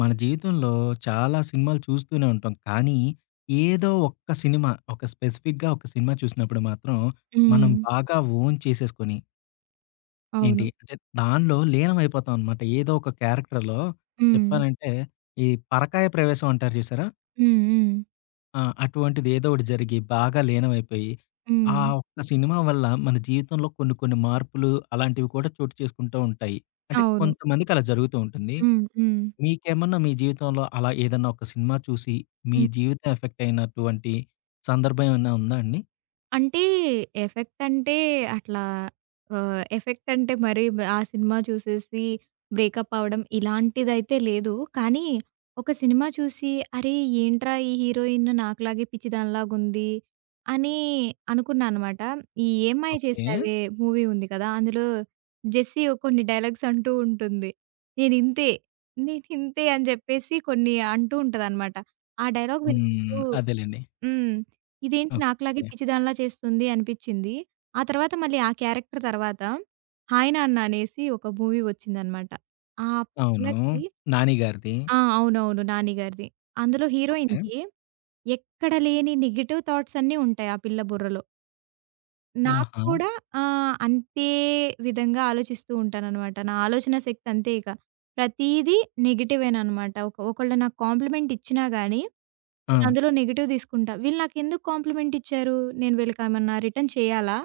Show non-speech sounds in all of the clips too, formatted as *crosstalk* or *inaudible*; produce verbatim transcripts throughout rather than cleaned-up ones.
మన జీవితంలో చాలా సినిమాలు చూస్తూనే ఉంటాం. కానీ, ఏదో ఒక్క సినిమా, ఒక స్పెసిఫిక్‌గా ఒక సినిమా చూసినప్పుడు మాత్రం, మనం హ్మ్. బాగా ఓన్ చేసేసుకొని, ఏంటి అవును. అంటే దానిలో లీనమైపోతాం అనమాట. ఏదో ఒక క్యారెక్టర్‌లో హ్మ్. చెప్పాలంటే, ఈ పరకాయ ప్రవేశం అంటారు చూసారా? హ్మ్. హ్మ్. ఆ! అటువంటిది ఏదో ఒకటి జరిగి బాగా లీనమైపోయి, ఆ హ్మ్. ఒక్క సినిమా వల్ల మన జీవితంలో కొన్ని కొన్ని మార్పులు అలాంటివి కూడా చోటు చేసుకుంటూ ఉంటాయి. అంటే అవును. కొంతమందికి అలా జరుగుతూ ఉంటుంది. హ్మ్. హ్మ్. మీకేమన్నా మీ జీవితంలో అలా ఏదన్నా ఒక సినిమా చూసి, మీ జీవితం ఎఫెక్ట్ అయినటువంటి సందర్భం ఏమైనా ఉందా అండి? అంటే ఎఫెక్ట్ అంటే అట్లా ఆహ్, ఎఫెక్ట్ అంటే మరి ఆ సినిమా చూసేసి బ్రేకప్ అవ్వడం ఇలాంటిదైతే లేదు. కానీ ఒక సినిమా చూసి అరే! ఏంట్రా ఈ హీరోయిన్ నాకులాగే పిచ్చిదానిలాగుంది అని అనుకున్నాననమాట. ఈ 'ఏమ్మాయ ఓకే. చేసావే' మూవీ ఉంది కదా! అందులో జెస్సీ ఓ కొన్ని డైలాగ్స్ అంటూ ఉంటుంది. నేనింతే, నేనింతే అని చెప్పేసి కొన్ని అంటూ ఉంటదనమాట. ఆ డైలాగ్ విన్నప్పుడు హ్మ్. అదేలెండి. హ్మ్. ఇదేంటి నాకులాగే ఓకే. పిచ్చిదానిలా చేస్తుంది అనిపిచ్చింది. ఆ తర్వాత మళ్ళీ ఆ క్యారెక్టర్ తర్వాత 'హాయ్ నాన్న' అనేసి ఒక మూవీ వచ్చిందనమాట. ఆ అవును. పిల్లకి 'నాని' గారిది. ఆ! అవునవును. నాని గారిది. అందులో ఓకే. హీరోయిన్‌కి ఎక్కడ లేని నెగెటివ్ థాట్స్ అన్నీ ఉంటాయి ఆ పిల్ల బుర్రలో. నాకు ఆహా! కూడా ఆహ్, అంతే విధంగా ఆలోచిస్తూ ఉంటాననమాట. నా ఆలోచన శక్తి అంతే ఇక. ప్రతీదీ నెగెటివేననమాట. ఒక ఒకళ్ళు నాకు కాంప్లిమెంట్ ఇచ్చినా గాని ఆ! నేనందులో నెగెటివ్ తీసుకుంటా. వీళ్ళు నాకెందుకు కాంప్లిమెంట్ ఇచ్చారు? నేను వీళ్ళకేమన్నా రిటర్న్ చేయాలా?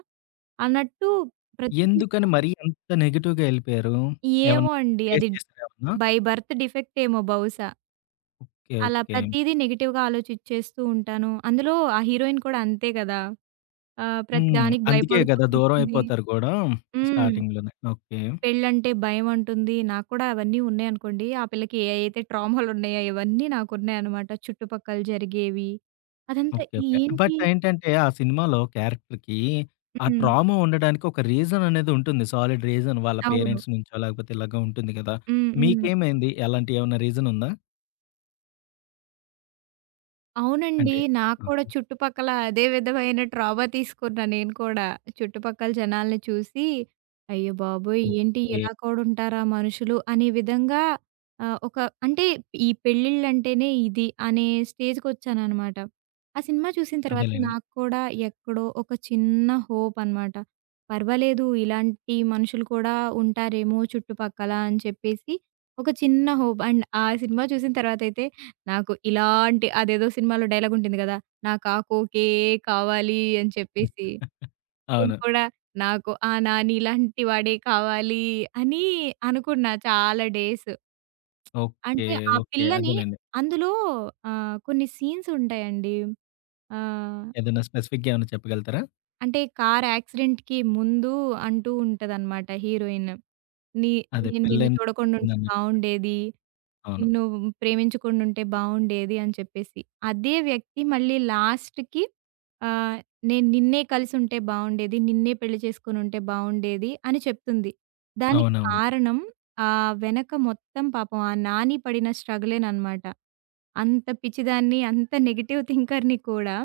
అన్నట్టు ప్రతీదీ ఎందుకని మరీ అంత నెగెటివ్‌గా ఎళ్ళిపోయారు? ఏమో ఏమన్నా అండి. అది ఫేస్ చేసారా ఏమన్నా? బై బర్త్ డిఫెక్ట్ ఏమో బహుశా. ఓకే. అలా ఓకే. ప్రతీదీ నెగెటివ్‌గా ఆలోచిచ్చేస్తూ ఉంటాను. అందులో ఆ హీరోయిన్ కూడా అంతే గదా! ఆహ్, హ్మ్. ప్రతిదానికి అందుకే భయపడుతూ గదా! దూరం ఉంటుంది. అయిపోతారు గూడా హ్మ్. స్టార్టింగ్‌లోనే. ఓకే. పెళ్ళంటే భయమంటుంది. నాకు కూడా అవన్నీ ఉన్నాయనుకోండి. ఆ పిల్లకి ఏ అయితే ట్రామాలున్నాయో ఇవన్నీ నాకున్నాయన్నమాట. చుట్టుపక్కల జరిగేవి. అదంతా ఓకే. ఓకే. ఏంటి బట్ ఏంటంటే, ఆ సినిమాలో క్యారెక్టర్‌కి ఆ హ్మ్. ట్రామా ఉండడానికి ఒక రీజన్ అనేది ఉంటుంది. సాలిడ్ రీజన్ వాళ్ళ అవును. పేరెంట్స్ నుంచో, లేకపోతే ఇలాగ ఉంటుంది కదా! హ్మ్. హ్మ్. మీకేమైంది? ఎలాంటి ఏమన్నా రీజన్ ఉందా? అవునండి. అంటే నాకు ఆ! కూడా చుట్టుపక్కల అదే విధమైన ట్రామా తీసుకున్నా నేను కూడా. చుట్టుపక్కల జనాల్ని చూసి, అయ్య బాబోయ్! ఏంటి ఓకే. ఇలా కూడా ఉంటారా మనుషులు అనే విధంగా ఆహ్, ఒక అంటే ఈ పెళ్ళిళ్ళంటేనే ఇది అనే స్టేజ్‌కొచ్చాననమాట. ఆ సినిమా చూసిన తర్వాత అదేలెండి. నాకు కూడా ఎక్కడో ఒక చిన్న హోప్ అనమాట. పర్వాలేదు ఇలాంటి మనుషులు కూడా ఉంటారేమో చుట్టుపక్కల అని చెప్పేసి ఒక చిన్న హోప్. అండ్ ఆ సినిమా చూసిన తర్వాతయితే నాకు ఇలాంటి అదేదో సినిమాలో డైలాగ్ ఉంటుంది గదా! నాకు ఆ కోకే కావాలి అని చెప్పేసి, నేను అవును. కూడా నాకు ఆ నాని ఇలాంటి వాడే కావాలి అని అనుకున్నా చాలా డేస్. ఓకే. అంటే ఆ ఓకే. పిల్లని అదేలెండి. అందులో ఆహ్, కొన్ని సీన్స్ ఉంటాయండి. ఆహ్, ఏదైనా స్పెసిఫిక్‌గా ఏమైనా చెప్పగలుగుతారా? అంటే కార్ యాక్సిడెంట్‌కి ముందు అంటూ ఉంటదనమాట హీరోయిన్. నీ అదే నేను నిన్ను పెళ్లయింది చూడకుండా ఉంటే అన్నట్టు. బావుండేది. అవును. నిన్ను ప్రేమించకుండుంటే బావుండేది అని చెప్పేసి. అదే వ్యక్తి మళ్ళీ లాస్ట్‌కి ఆహ్, నేను నిన్నే కలిసుంటే బావుండేది. నిన్నే పెళ్లి చేసుకొనుంటే బావుండేది అని చెప్తుంది. దానికి అవునవును. కారణం ఆహ్, వెనక మొత్తం పాపం ఆ నాని పడిన స్ట్రగులేననమాట. అంత పిచ్చిదాన్ని, అంత నెగెటివ్ థింకర్‌ని కూడా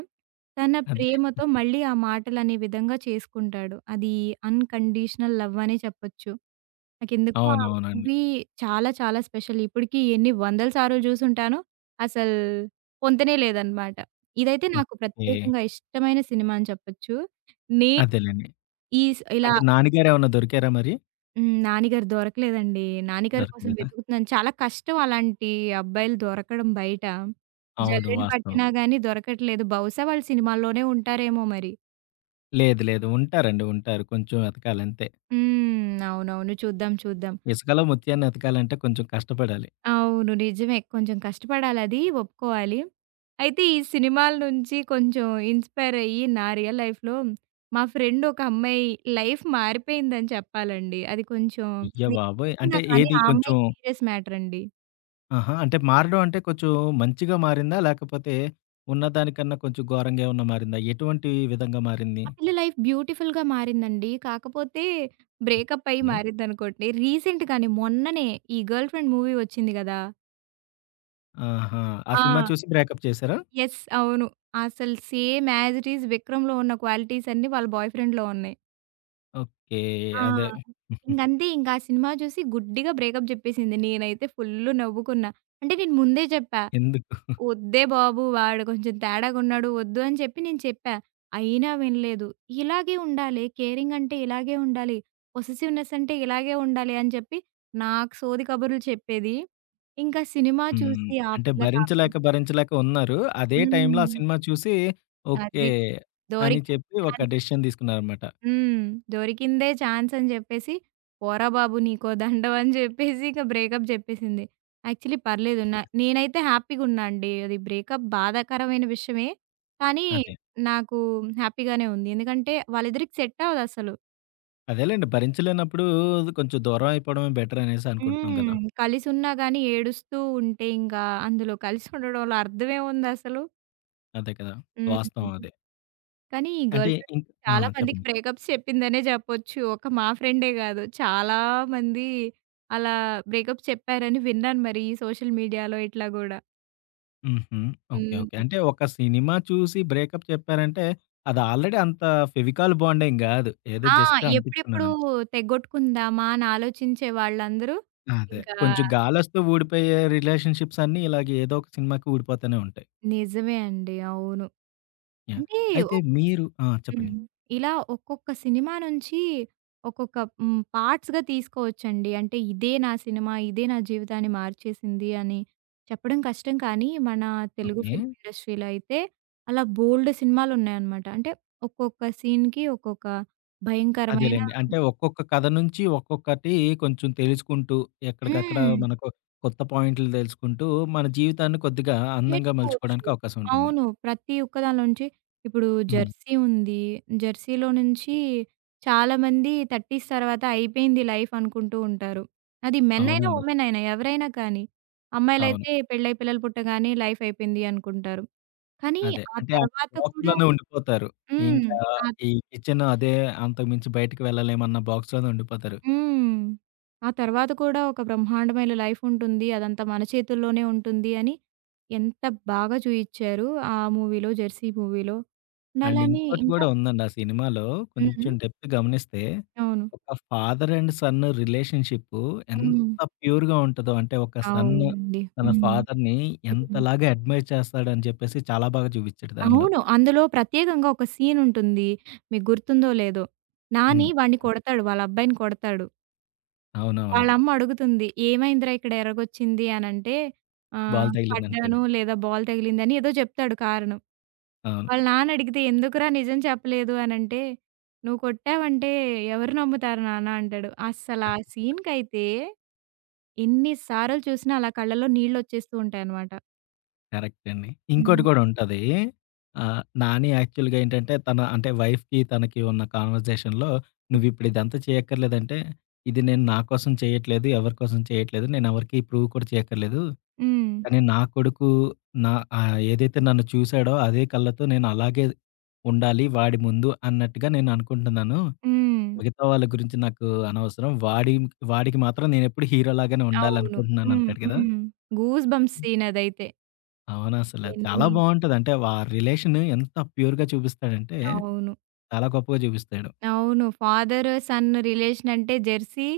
తన అదే. ప్రేమతో మళ్ళీ ఆ మాటలనే విధంగా చేసుకుంటాడు. అది అన్‌కండీషనల్ లవ్ అనే చెప్పొచ్చు. నాకెందుకో ఆ అవునవునండి. మూవీ చాలా చాలా స్పెషల్. ఇప్పటికి ఎన్ని వందల సార్లు జూసుంటానో అసలు పొంతనే లేదనమాట. ఇదైతే నాకు ఓకే. ప్రత్యేకంగా ఇష్టమైన సినిమా అని చెప్పొచ్చు. నేను అదేలెండి. ఈ స్ ఇలా అంటే నాన్నగారేమన్నా దొరికారా మరి? హ్మ్. 'నానిగారు' దొరకలేదండి. 'నానిగారి' కోసం దొరకలేదా? వెతుకుతున్నాను. చాలా కష్టం అలాంటి అబ్బాయిలు దొరకడం బయట. అవును. జల్లెడ వాస్తవం. పట్టినా గానీ దొరకట్లేదు. బహుశా వాళ్ళు సినిమాల్లోనే ఉంటారేమో మరి. లేదు. లేదు. ఉంటారండి. ఉంటారు. కొంచెం ఎతకాలంతే. హ్మ్. అవునవును. చూద్దాం. చూద్దాం. ఇసుకలో ముత్యాన్ని ఎతకాలంటే కొంచెం కష్టపడాలి. అవును. నిజమే. కొంచెం కష్టపడాలది ఒప్పుకోవాలి. అయితే ఈ సినిమాల నుంచి కొంచెం ఇన్‌స్పైర్ అయ్యి నా రియల్ లైఫ్‌లో మా ఫ్రెండ్ ఒక అమ్మాయి లైఫ్ మారిపోయిందని చెప్పాలండి. అది కొంచెం అయ్య నేను బాబోయ్! అంటే నవ్వుతున్నా కానీ ఏది ఆ కొంచెం అమ్మాయికి సీరియస్ మ్యాటర్ అండి. ఆహా! అంటే మారడం అంటే కొంచెం మంచిగా మారిందా? లేకపోతే ఉన్నదానికన్నా కొంచెం ఘోరంగా ఏమన్నా మారిందా? ఎటువంటి విధంగా మారింది? ఆ పిల్ల లైఫ్ బ్యూటిఫుల్‌గా మారిందండి. కాకపోతే బ్రేకప్ అయ్యి ఓకే. మారిద్దనుకోండి. రీసెంట్‌గానే మొన్ననే ఈ 'గర్ల్ ఫ్రెండ్' మూవీ వచ్చింది గదా! ఆహా! ఆ సినిమా ఆ! చూసి బ్రేకప్ చేసారా? యెస్. అవును. అసలు సేమ్ యాజ్ ఇట్ ఈజ్ 'విక్రమ్‌లో' ఉన్న క్వాలిటీస్ అన్నీ వాళ్ళ బాయ్ ఫ్రెండ్‌లో ఉన్నాయి. ఓకే. ఆ! అదే. ఇంకంతే ఇంకా ఆ సినిమా చూసి గుడ్డిగా బ్రేకప్ జెప్పేసింది. నేనైతే ఫుల్లు నవ్వుకున్నా. అంటే నేను ముందే జెప్పా. ఎందుకు? "ఒద్దే బాబు వాడు కొంచెం తేడాగున్నాడు ఒద్దు" అని చెప్పి నేను చెప్పా. అయినా వినలేదు. ఇలాగే ఉండాలి. కేరింగ్ అంటే ఇలాగే ఉండాలి. పొసెసివ్‌నెస్ అంటే ఇలాగే ఉండాలి అని చెప్పి నాకు సోది కబుర్లు చెప్పేది. ఇంకా సినిమా హ్మ్. చూసి ఆ అంటే పిల్ల కాపీ భరించలేక, భరించలేక ఉన్నారు. అదే టైంలో హ్మ్. ఆ సినిమా చూసి ఓకే. అది అని దొరికింది చెప్పి ఒక ఛాన్స్. డెసిషన్ తీసుకున్నారన్నమాట. హ్మ్. దొరికిందే ఛాన్స్ అని జెప్పేసి, పోరా బాబు నీకో దండం అని జెప్పేసి ఇక బ్రేకప్ జెప్పేసింది. యాక్చువల్లీ పర్లేదు. న నేనైతే హ్యాపీగున్నా అండి. అది బ్రేకప్ బాధాకరమైన విషయమే. కానీ అదే. నాకు హ్యాపీగానే ఉంది. ఎందుకంటే వాళ్ళిద్దరికి సెట్ అవ్వదసలు. అదేలెండి. భరించలేనప్పుడు కొంచెం దూరం అయిపోవడమే బెటర్ అనేసి అనుకుంటున్నాం హ్మ్. గదా! కలిసున్నా గానీ ఏడుస్తూ ఉంటే ఇంకా అందులో కలిసుండడంలో అర్థమేముందసలు? అదే కదా! హ్మ్. వాస్తవం అదే. కానీ ఈ గర్ల్ అంటే ఫ్రెండ్ ఇంక్ ఆ! చాలా మందికి చెప్పండి. బ్రేకప్స్ చెప్పిందనే చెప్పొచ్చు. ఒక మా ఫ్రెండే గాదు. చాలా మంది అలా బ్రేకప్స్ చెప్పారని విన్నాను మరి ఈ సోషల్ మీడియాలో ఇట్లా గూడా. హుహు. ఓకే. ఓకే. హ్మ్. అంటే ఒక సినిమా చూసి బ్రేకప్ చెప్పారంటే అది ఆల్రెడీ అంత ఫెవికాల్ బాండ్ ఏం గాదు. ఏదో ఆ! జస్ట్ ఎప్పుడెప్పుడు అంటించుకున్నారంతే. తెగొట్టుకుందామా అని ఆలోచించే వాళ్ళందరూ అదే. ఇంకా కొంచెం గాలోస్తే ఊడిపోయే రిలేషన్‌షిప్స్ అన్నీ ఇలాగ ఏదో ఒక సినిమాకి ఊడిపోతూనే ఉంటాయి. నిజమే అండి. అవును. యాహ్! అంటే అయితే మీరు ఆ! చెప్పండి. హ్మ్. ఇలా ఒక్కొక్క సినిమా నుంచి ఒక్కొక్క హ్మ్, పార్ట్స్‌గా తీసుకోవచ్చండి. అంటే ఇదే నా సినిమా, ఇదే నా జీవితాన్ని మార్చేసింది అని చెప్పడం కష్టం కానీ, మన తెలుగు ఓకే. ఫిల్మ్ ఇండస్ట్రీలో అయితే అలా బోలెడు సినిమాలున్నాయన్నమాట. అంటే ఒక్కొక్క సీన్‌కి ఒక్కొక్క భయంకరమైన అదేలెండి. అంటే ఒక్కొక్క కథ నుంచి ఒక్కొక్కటి కొంచెం తెలుసుకుంటూ, ఎక్కడికక్కడ హ్మ్. మనకు కొత్త పాయింట్లు దెలుసుకుంటూ, మన జీవితాన్ని కొద్దిగా అందంగా నేర్చుకోవచ్చు. మలుచుకోవడానికి అవకాశం ఉంటుంది. అవును. ప్రతి ఒక్క దానిలో నుంచి ఇప్పుడు హ్మ్. జెర్సీ ఉంది. జెర్సీలో నుంచి చాలామంది 30స్ తర్వాత అయిపోయింది లైఫ్ అనుకుంటూ ఉంటారు. అది మెన్ అయినా, అవునండి. ఉమెన్ అయినా ఎవరైనా కానీ. అవును. అమ్మాయిలైతే పెళ్ళై పిల్లలు పుట్టగానే లైఫ్ అయిపోయింది అనుకుంటారు. కానీ అదే. ఆ అంటే ఆ తర్వాత కూడా బాక్స్‌లోనే ఉండిపోతారు. హ్మ్. ఇంకా ఆ ఈ కిచెన్ అదే అంతకు మించి బయటికి వెళ్ళలేమన్న బాక్స్‌లోనే ఉండిపోతారు. హ్మ్. ఆ తర్వాత కూడా ఒక బ్రహ్మాండమైన లైఫ్ ఉంటుంది. అదంతా మన చేతుల్లోనే ఉంటుంది అని ఎంత బాగా చూయిచ్చారు ఆ మూవీలో 'జెర్సీ' మూవీలో. అండ్ అలానే ఇంకోటి ఇంకా గూడా ఉందండి ఆ సినిమాలో. హ్మ్. కొంచెం డెప్త్ గమనిస్తే, అవును. ఒక ఫాదర్ అండ్ సన్ రిలేషన్‌షిప్పు హ్మ్. ఎంత ప్యూర్‌గా ఉంటదో, అంటే ఒక సన్ అవునండి. తన హ్మ్. ఫాదర్‌ని హ్మ్. ఎంతలాగా అడ్మైర్ చేస్తాడని చెప్పేసి చాలా బాగా చూపిచ్చాడు దానిలో. అవును. అందులో ప్రత్యేకంగా ఒక సీన్ ఉంటుంది. మీకు గుర్తుందో లేదో. నాని హ్మ్. వాడిని చెప్పండి. కొడతాడు. వాళ్ళ అబ్బాయిని కొడతాడు. అవునవును. వాళ్ళ అమ్మ అడుగుతుంది. "ఏమైందిరా ఇక్కడ ఎరగొచ్చింది" అనంటే ఆహ్, బాల్ తగిలిందంటాడు. "పడ్డాను లేదా బాల్ తగిలింది" అని ఏదో చెప్తాడు కారణం. అవును. వాళ్ళ నాన్న అడిగితే, "ఎందుకురా నిజం చెప్పలేదు" అనంటే, "నువ్వు కొట్టావంటే ఎవరు నమ్ముతారు నాన్న" అంటాడు. అస్సలా ఆ సీన్‌కైతే ఎన్ని సార్లు చూసినా అలా కళ్ళలో నీళ్లొచ్చేస్తూ ఉంటాయనమాట. కరెక్ట్ అండి. ఇంకోటి హ్మ్. కూడా హ్మ్. ఉంటది. ఆహ్, నాని యాక్చువల్‌గా ఏంటంటే తన అంటే వైఫ్‌కి తనకి ఉన్న కన్వర్జేషన్‌లో "నువ్విప్పుడు ఇదంతా చేయక్కర్లేదంటే, ఇది నేను నా కోసం చేయట్లేదు, ఎవరి కోసం చేయట్లేదు. నేనెవరికీ ప్రూవ్ కూడా చేయక్కర్లేదు. హ్మ్. కానీ నా కొడుకు నా ఆహ్, ఏదైతే నన్ను చూసాడో అదే కళ్ళతో నేను అలాగే ఉండాలి వాడి ముందు" అన్నట్టుగా నేను అనుకుంటున్నాను. హ్మ్. మిగతా వాళ్ళ గురించి నాకు అనవసరం. వాడి వాడికి మాత్రం నేనెప్పుడు హీరోలాగానే అవును. ఉండాలనుకుంటున్నాను హ్మ్. అంటాడు కదా! హ్మ్. గూస్ బంప్స్ సీన్ అదైతే. అవునసల. చాలా ఎన్ని బావుంటది. అంటే వా రిలేషన్ ఎంత ప్యూర్‌గా చూపిస్తాడంటే, అవును. చాలా గొప్పగా చూపిస్తాడు. అవును. ఫాదర్, సన్ రిలేషన్ అంటే జెర్సీ.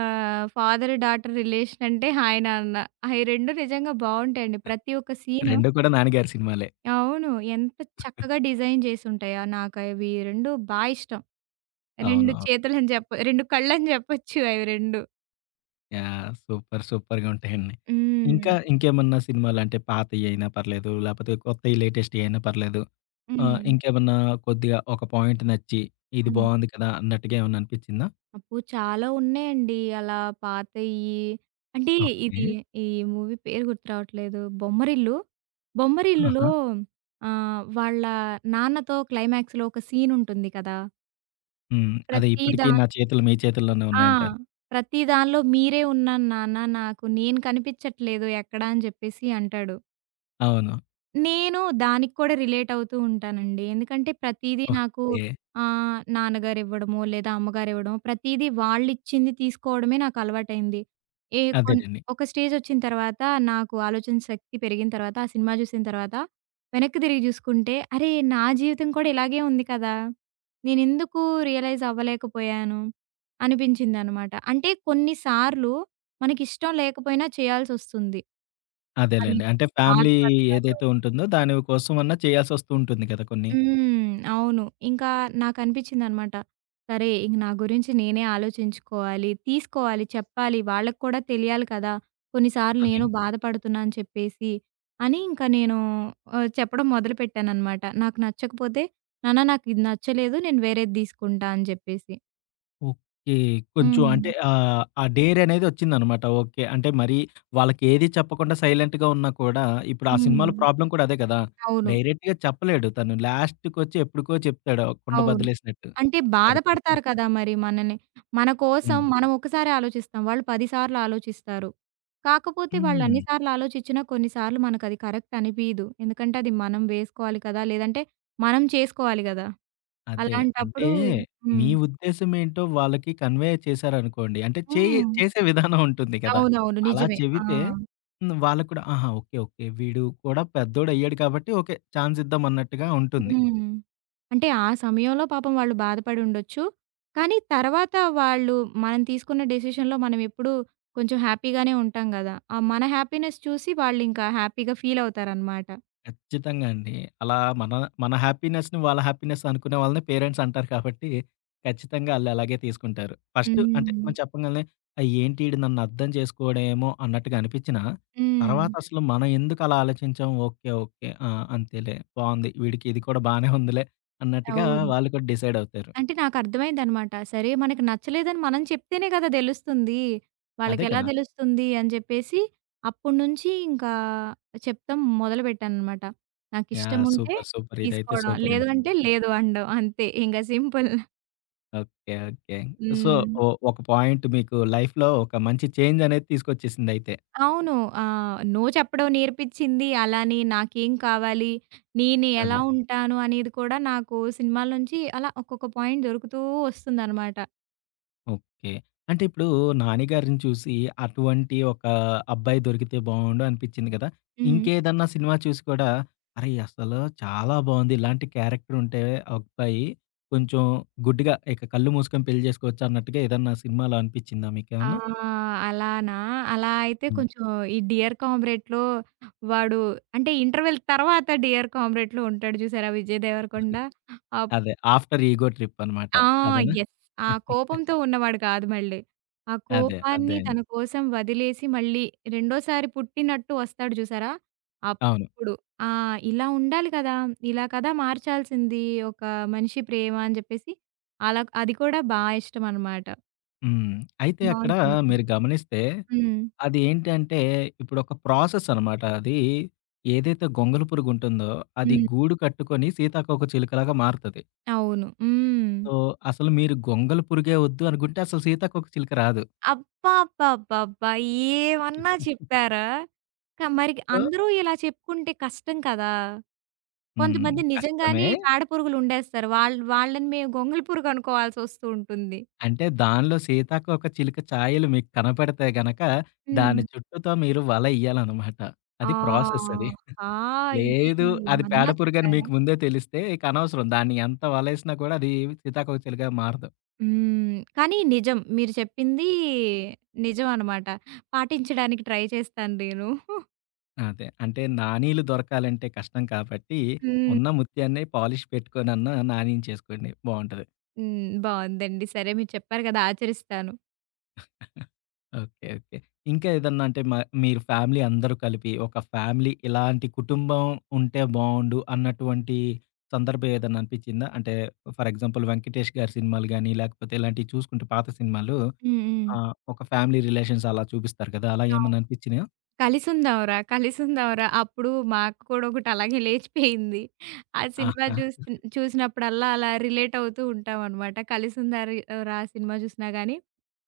ఆహ్, ఫాదర్, డాటర్ రిలేషన్ అంటే హాయ్ నాన్న. అయి రెండూ నిజంగా బావుంటాయండి. ప్రతి ఒక్క సీను రెండూ కూడా నాన్నగారి సినిమాలే. అవును. ఎంత చక్కగా డిజైన్ చేసుంటాయో. నాకవి రెండూ బా ఇష్టం. రెండు అవునవును. చేతులని జెప్ప రెండు కళ్ళని జెప్పొచ్చు అవి రెండు. యాహ్! సూపర్, సూపర్‌గా ఉంటాయండి. హ్మ్. ఇంకా ఇంకేమన్నా సినిమాలంటే పాతయి అయినా పర్లేదు, లేపోతే కొత్తయి లేటెస్ట్‌యి అయినా పర్లేదు. ఆహ్, హ్మ్. ఇంకేమన్నా కొద్దిగా ఒక పాయింట్ నచ్చి, ఇది హ్మ్. బావుంది కదా! అన్నట్టుగా ఏమన్నా అనిపిచ్చిందా? అబ్బో! చాలా ఉన్నాయండి అలా పాతయి. అంటే ఓకే. ఇది ఈ మూవీ పేరు గుర్తు రావట్లేదు. 'బొమ్మరిల్లు.' 'బొమ్మరిల్లు'లో ఆహా! ఆహ్, వాళ్ళ నాన్నతో క్లైమాక్స్‌లో ఒక సీన్ ఉంటుంది కదా! హ్మ్. అదే ప్రతి ఇప్పటికి దా నా చేతులు మీ చేతుల్లోనే ఆ! ఉన్నాయంటారు. ప్రతి దానిలో మీరే ఉన్నాను నాన్న నాకు నేను కనిపించట్లేదు ఎక్కడ అని జెప్పేసి అంటాడు. అవును. నేను దానికి కూడా రిలేట్ అవుతూ ఉంటానండి. ఎందుకంటే ప్రతీదీ నాకు ఓకే. ఆహ్, నాన్నగారు ఇవ్వడమో, లేదా అమ్మగారు ఇవ్వడమో ప్రతీదీ వాళ్ళిచ్చింది తీసుకోవడమే నాకు అలవాటైంది. ఏ కొన్ అదేనండి. ఒక స్టేజొచ్చిన తర్వాత నాకు ఆలోచన శక్తి పెరిగిన తర్వాత, ఆ సినిమా జూసిన తర్వాత వెనక్కి తిరిగి జూసుకుంటే, అరే! నా జీవితం కూడా ఇలాగే ఉంది కదా! నేనెందుకు రియలైజ్ అవ్వలేకపోయాను అనిపించిందనమాట. అంటే కొన్ని సార్లు మనకిష్టం లేకపోయినా చేయాల్సొస్తుంది. వాళ్ళు అదేలెండి. అంటే ఫ్యామిలీ బాధపడతారు. ఏదైతే ఉంటుందో దాని కోసమన్నా చేయాల్సొస్తూ ఉంటుంది కదా! కొన్ని. హ్మ్. అవును. ఇంకా నాకనిపించిందనమాట. సరే ఇంక నా గురించి నేనే ఆలోచించుకోవాలి, తీసుకోవాలి, చెప్పాలి. వాళ్ళకి కూడా తెలియాలి కదా! కొన్నిసార్లు అదే. నేను బాధపడుతున్నా అని చెప్పేసి, అని ఇంక నేను ఆహ్, చెప్పడం మొదలుపెట్టాననమాట. నాకు నచ్చకపోతే, "నాన్న నాకిది నచ్చలేదు. నేను వేరేది తీసుకుంటా" అని చెప్పేసి. ఓకే. కొంచెం హ్మ్. అంటే ఆహ్, ఆ డేర్ అనేది వచ్చిందనమాట. ఓకే. అంటే మరి వాళ్ళకి ఏది చెప్పకుండా సైలెంట్‌గా ఉన్నా కూడా ఇప్పుడు ఆ సినిమాలో హ్మ్. ప్రాబ్లమ్ కూడా అదే కదా! అవును. డైరెక్ట్‌గా చెప్పలేడు. తను లాస్ట్‌కొచ్చి ఎప్పటికో చెప్తాడు కుండ అవును. బద్దలేసినట్టు. అంటే అది కష్టం. బాధపడతారు కదా! మరి మనని. మన కోసం హ్మ్. మనం ఒక్కసారే ఆలోచిస్తాం. వాళ్ళు పది సార్లు ఆలోచిస్తారు. కాకపోతే వాళ్ళు అన్ని హ్మ్. సార్లు ఆలోచించినా కొన్ని సార్లు మనకది కరెక్ట్ అనిపియదు. ఎందుకంటే అది మనం వేసుకోవాలి కదా! లేదంటే మనం చేసుకోవాలి గదా! అదే. అంటే అలాంటప్పుడు హ్మ్. మీ ఉద్దేశ్యమేంటో వాళ్ళకి కన్వే చేశారనుకోండి. అంటే చే హ్మ్. చేసే విధానం ఉంటుంది కదా! అవునవును. అలా నిజమే. ఆ! చెబితే హ్మ్. వాళ్ళకి కూడా ఆహా! ఓకే. ఓకే. వీడు కూడా పెద్దోడయ్యాడు కాబట్టి ఓకే. ఛాన్స్ ఇద్దాం అన్నట్టుగా ఉంటుంది. హ్మ్. అంటే ఆ సమయంలో పాపం వాళ్ళు బాధపడి ఉండొచ్చు. కానీ తర్వాత వాళ్ళు మనం తీసుకున్న డెసిషన్‌లో మనం ఎప్పుడూ కొంచెం హ్యాపీగానే ఉంటాం గదా! ఆ మన హ్యాపీనెస్ చూసి వాళ్ళింకా హ్యాపీగా ఫీల్ అవుతారనమాట. ఖచ్చితంగా అండి. అలా మన మన హ్యాపీనెస్‌ని వాళ్ళ హ్యాపీనెస్ అనుకునే వాళ్ళని పేరెంట్స్ అంటారు కాబట్టి, ఖచ్చితంగా ఆళ్ళు అలాగే తీసుకుంటారు. ఫస్ట్ అంటే మనం హ్మ్. చెప్పంగాల్నే ఆహ్, ఏంటి ఈడు నన్ను అర్థం చేసుకోడేమో అన్నట్టుగా అనిపించినా, హ్మ్. తర్వాత అసలు మనం ఎందుకు అలా ఆలోచించాం? ఓకే. ఓకే. ఆ! అంతేలే బావుంది. వీడికి ఇది కూడా బానే ఉందిలే అన్నట్టుగా అవును. వాళ్ళు కూడా డిసైడ్ అవుతారు. అంటే నాకర్థమైందనమాట. సరే మనకి నచ్చలేదని మనం చెప్తేనే కదా దెలుస్తుంది. అదే వాళ్ళకెలా కదా! దెలుస్తుంది అని జెప్పేసి అప్పటినుంచి ఇంకా చెప్తాం మొదలుపెట్టాననమాట. యాహ్! నాకిష్టముంటే సూపర్. సూపర్. ఇదైతే తీసుకోవడం. సూపర్ లేదు అండి. అంటే లేదు అనడం అంతే. ఇంక సింపుల్. ఓకే. ఓకే. సో, హ్మ్. ఓ ఒక పాయింట్ మీకు లైఫ్‌లో ఒక మంచి చేంజ్ అనేది తీసుకొచ్చేసిందయితే. అవును. ఆహ్, నో చెప్పడం నేర్పిచ్చింది. అలానే నాకేం కావాలి, నేను ఎలా అదే. ఉంటాను అనేది కూడా నాకు సినిమాల నుంచి అలా ఒక్కొక్క పాయింట్ దొరుకుతూ వస్తుందనమాట. ఓకే. అంటే ఇప్పుడు 'నాని' గారిని చూసి అటువంటి ఒక అబ్బాయి దొరికితే బావుండు అనిపిచ్చింది కదా! హ్మ్. ఇంకేదన్నా సినిమా చూసి కూడా అరే! అసలు చాలా బావుంది. ఇలాంటి క్యారెక్టర్ ఉంటే అబ్బాయి కొంచెం గుడ్డిగా ఇక కళ్ళు మూసుకొని పెళ్లి జేసుకోవచ్చు అన్నట్టుగా ఏదన్నా సినిమాలో అనిపిచ్చిందా ఆ! మీకేమన్నా? అలానా? అలా అయితే హ్మ్. కొంచెం ఈ 'డియర్ కామ్రేడ్‌లో' వాడు అంటే ఇంటర్వెల్ తర్వాత 'డియర్ కామ్రేడ్‌లో' ఉంటాడు చూసారా 'విజయ్ దేవరకొండ'. అప్ అదే. ఆఫ్టర్ ఈగో ట్రిప్ అనమాట. ఆ! అదేనా? యెస్. ఆ *laughs* కోపంతో ఉన్నవాడు కాదు మళ్ళీ. ఆ అదే. అదే కోపాన్ని అండి. తన కోసం వదిలేసి మళ్ళీ రెండోసారి పుట్టినట్టు వస్తాడు చూసారా? అవును. అప్పుడు ఆ! ఇలా ఉండాలి కదా! ఇలా కదా మార్చాల్సింది ఒక మనిషి ప్రేమ అని చెప్పేసి అలా అది కూడా బా ఇష్టమనమాట. హ్మ్. అయితే అక్కడ బావుంటుంది. మీరు గమనిస్తే హ్మ్. అది ఏంటంటే ఇప్పుడొక ప్రాసెస్ అనమాట. అది ఏదైతే గొంగళి పురుగుంటుందో అది హ్మ్. గూడు కట్టుకొని సీతాకోకచిలుకలాగా మారుతది. అవును. హ్మ్. సో, అసలు మీరు గొంగళి పురుగే వద్దు అనుకుంటే అసలు సీతాకోకచిలుక రాదు. అబ్బబ్బబ్బబ్బా! ఏమన్నా చెప్పారా? క మరి సో అందరూ ఇలా చెప్పుకుంటే కష్టం కదా! హ్మ్. కొంతమంది కష్టమే. నిజంగానే పేడ పురుగులు ఉండేస్తారు. వాళ్ వాళ్ళని మేము గొంగళి పురుగు అనుకోవాల్సొస్తూ ఉంటుంది. అంటే దానిలో సీతాకోకచిలుక ఛాయలు మీకు కనపడితే గనక హ్మ్. దాని చుట్టూతో మీరు వల ఎయ్యాలనమాట. ఆ! అది ప్రాసెస్ అది. ఆ! లేదు. అది పేడ ఏమన్నా పురుగని చెప్పారా? మీకు ముందే తెలిస్తే ఇక అనవసరం. దాన్ని ఎంత వలేసినా కూడా అది సీతాకోకచిలుకగా మారదు. హ్మ్. కానీ నిజం. మీరు చెప్పింది నిజం అనమాట. పాటించడానికి ట్రై చేస్తాను నేను. అదే. అంటే నాణీలు దొరకాలంటే కష్టం కాబట్టి, హ్మ్. ఉన్న ముత్యాన్నే పాలిష్ పెట్టుకొనన్నా నాణీని చేసుకోండి. బావుంటది. హ్మ్. బావుందండి. సరే మీరు చెప్పారు కదా! ఆచరిస్తాను. ఓకే. ఓకే. ఇంకా ఏదన్నా అంటే మ మీరు ఫ్యామిలీ అందరూ కలిపి ఒక ఫ్యామిలీ ఇలాంటి కుటుంబం ఉంటే బావుండు అన్నటువంటి సందర్భం ఏదన్నా అనిపిచ్చిందా? అంటే ఫర్ ఎగ్జాంపుల్ 'వెంకటేష్' గారి సినిమాలు గాని, లేకపోతే ఇలాంటివి చూసుకుంటే పాత సినిమాలు హ్మ్. హ్మ్. ఆ! ఒక ఫ్యామిలీ రిలేషన్స్ అలా చూపిస్తారు కదా! అలా అవును. ఏమన్నా అనిపించినాయా? కలిసుందాంరా, కలిసుందాంరా. అప్పుడు మా అక్క కూడా ఒకటి అలాగే లేచిపోయింది. ఆ సినిమా ఆహా! చూస్ చూసినప్పుడల్లా అలా రిలేట్ అవుతూ ఉంటామనమాట. కలిసుందారి రా సినిమా చూసినా గానీ,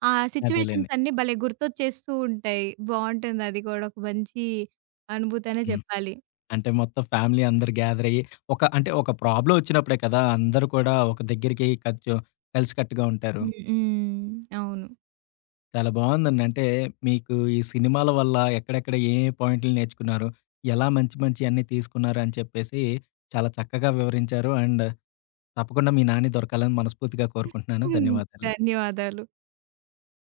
ఆ అదేలెండి. సిట్యుయేషన్స్ అన్నీ భలే గుర్తొచ్చేస్తూ ఉంటాయి. బావుంటుంది అది కూడా ఒక మంచి అనుభూతనే హ్మ్. చెప్పాలి. అంటే మొత్తం ఫ్యామిలీ అందరూ గ్యాదర్ అయ్యి, ఒక అంటే ఒక ప్రాబ్లమ్ వచ్చినప్పుడే కదా! అందరూ కూడా ఒక దగ్గరికి కొంచెం కలిసికట్టుగా ఉంటారు. హ్మ్. హ్మ్. అవును. చాలా బావుందండి. అంటే మీకు ఈ సినిమాల వల్ల ఎక్కడెక్కడ ఏ ఏ పాయింట్లు నేర్చుకున్నారు? ఎలా మంచి మంచి అన్నీ తీసుకున్నారు అని చెప్పేసి చాలా చక్కగా వివరించారు. అండ్ తప్పకుండా మీ నాని దొరకాలని మనస్ఫూర్తిగా కోరుకుంటున్నాను. హ్మ్. ధన్యవాదాలు. ధన్యవాదాలు.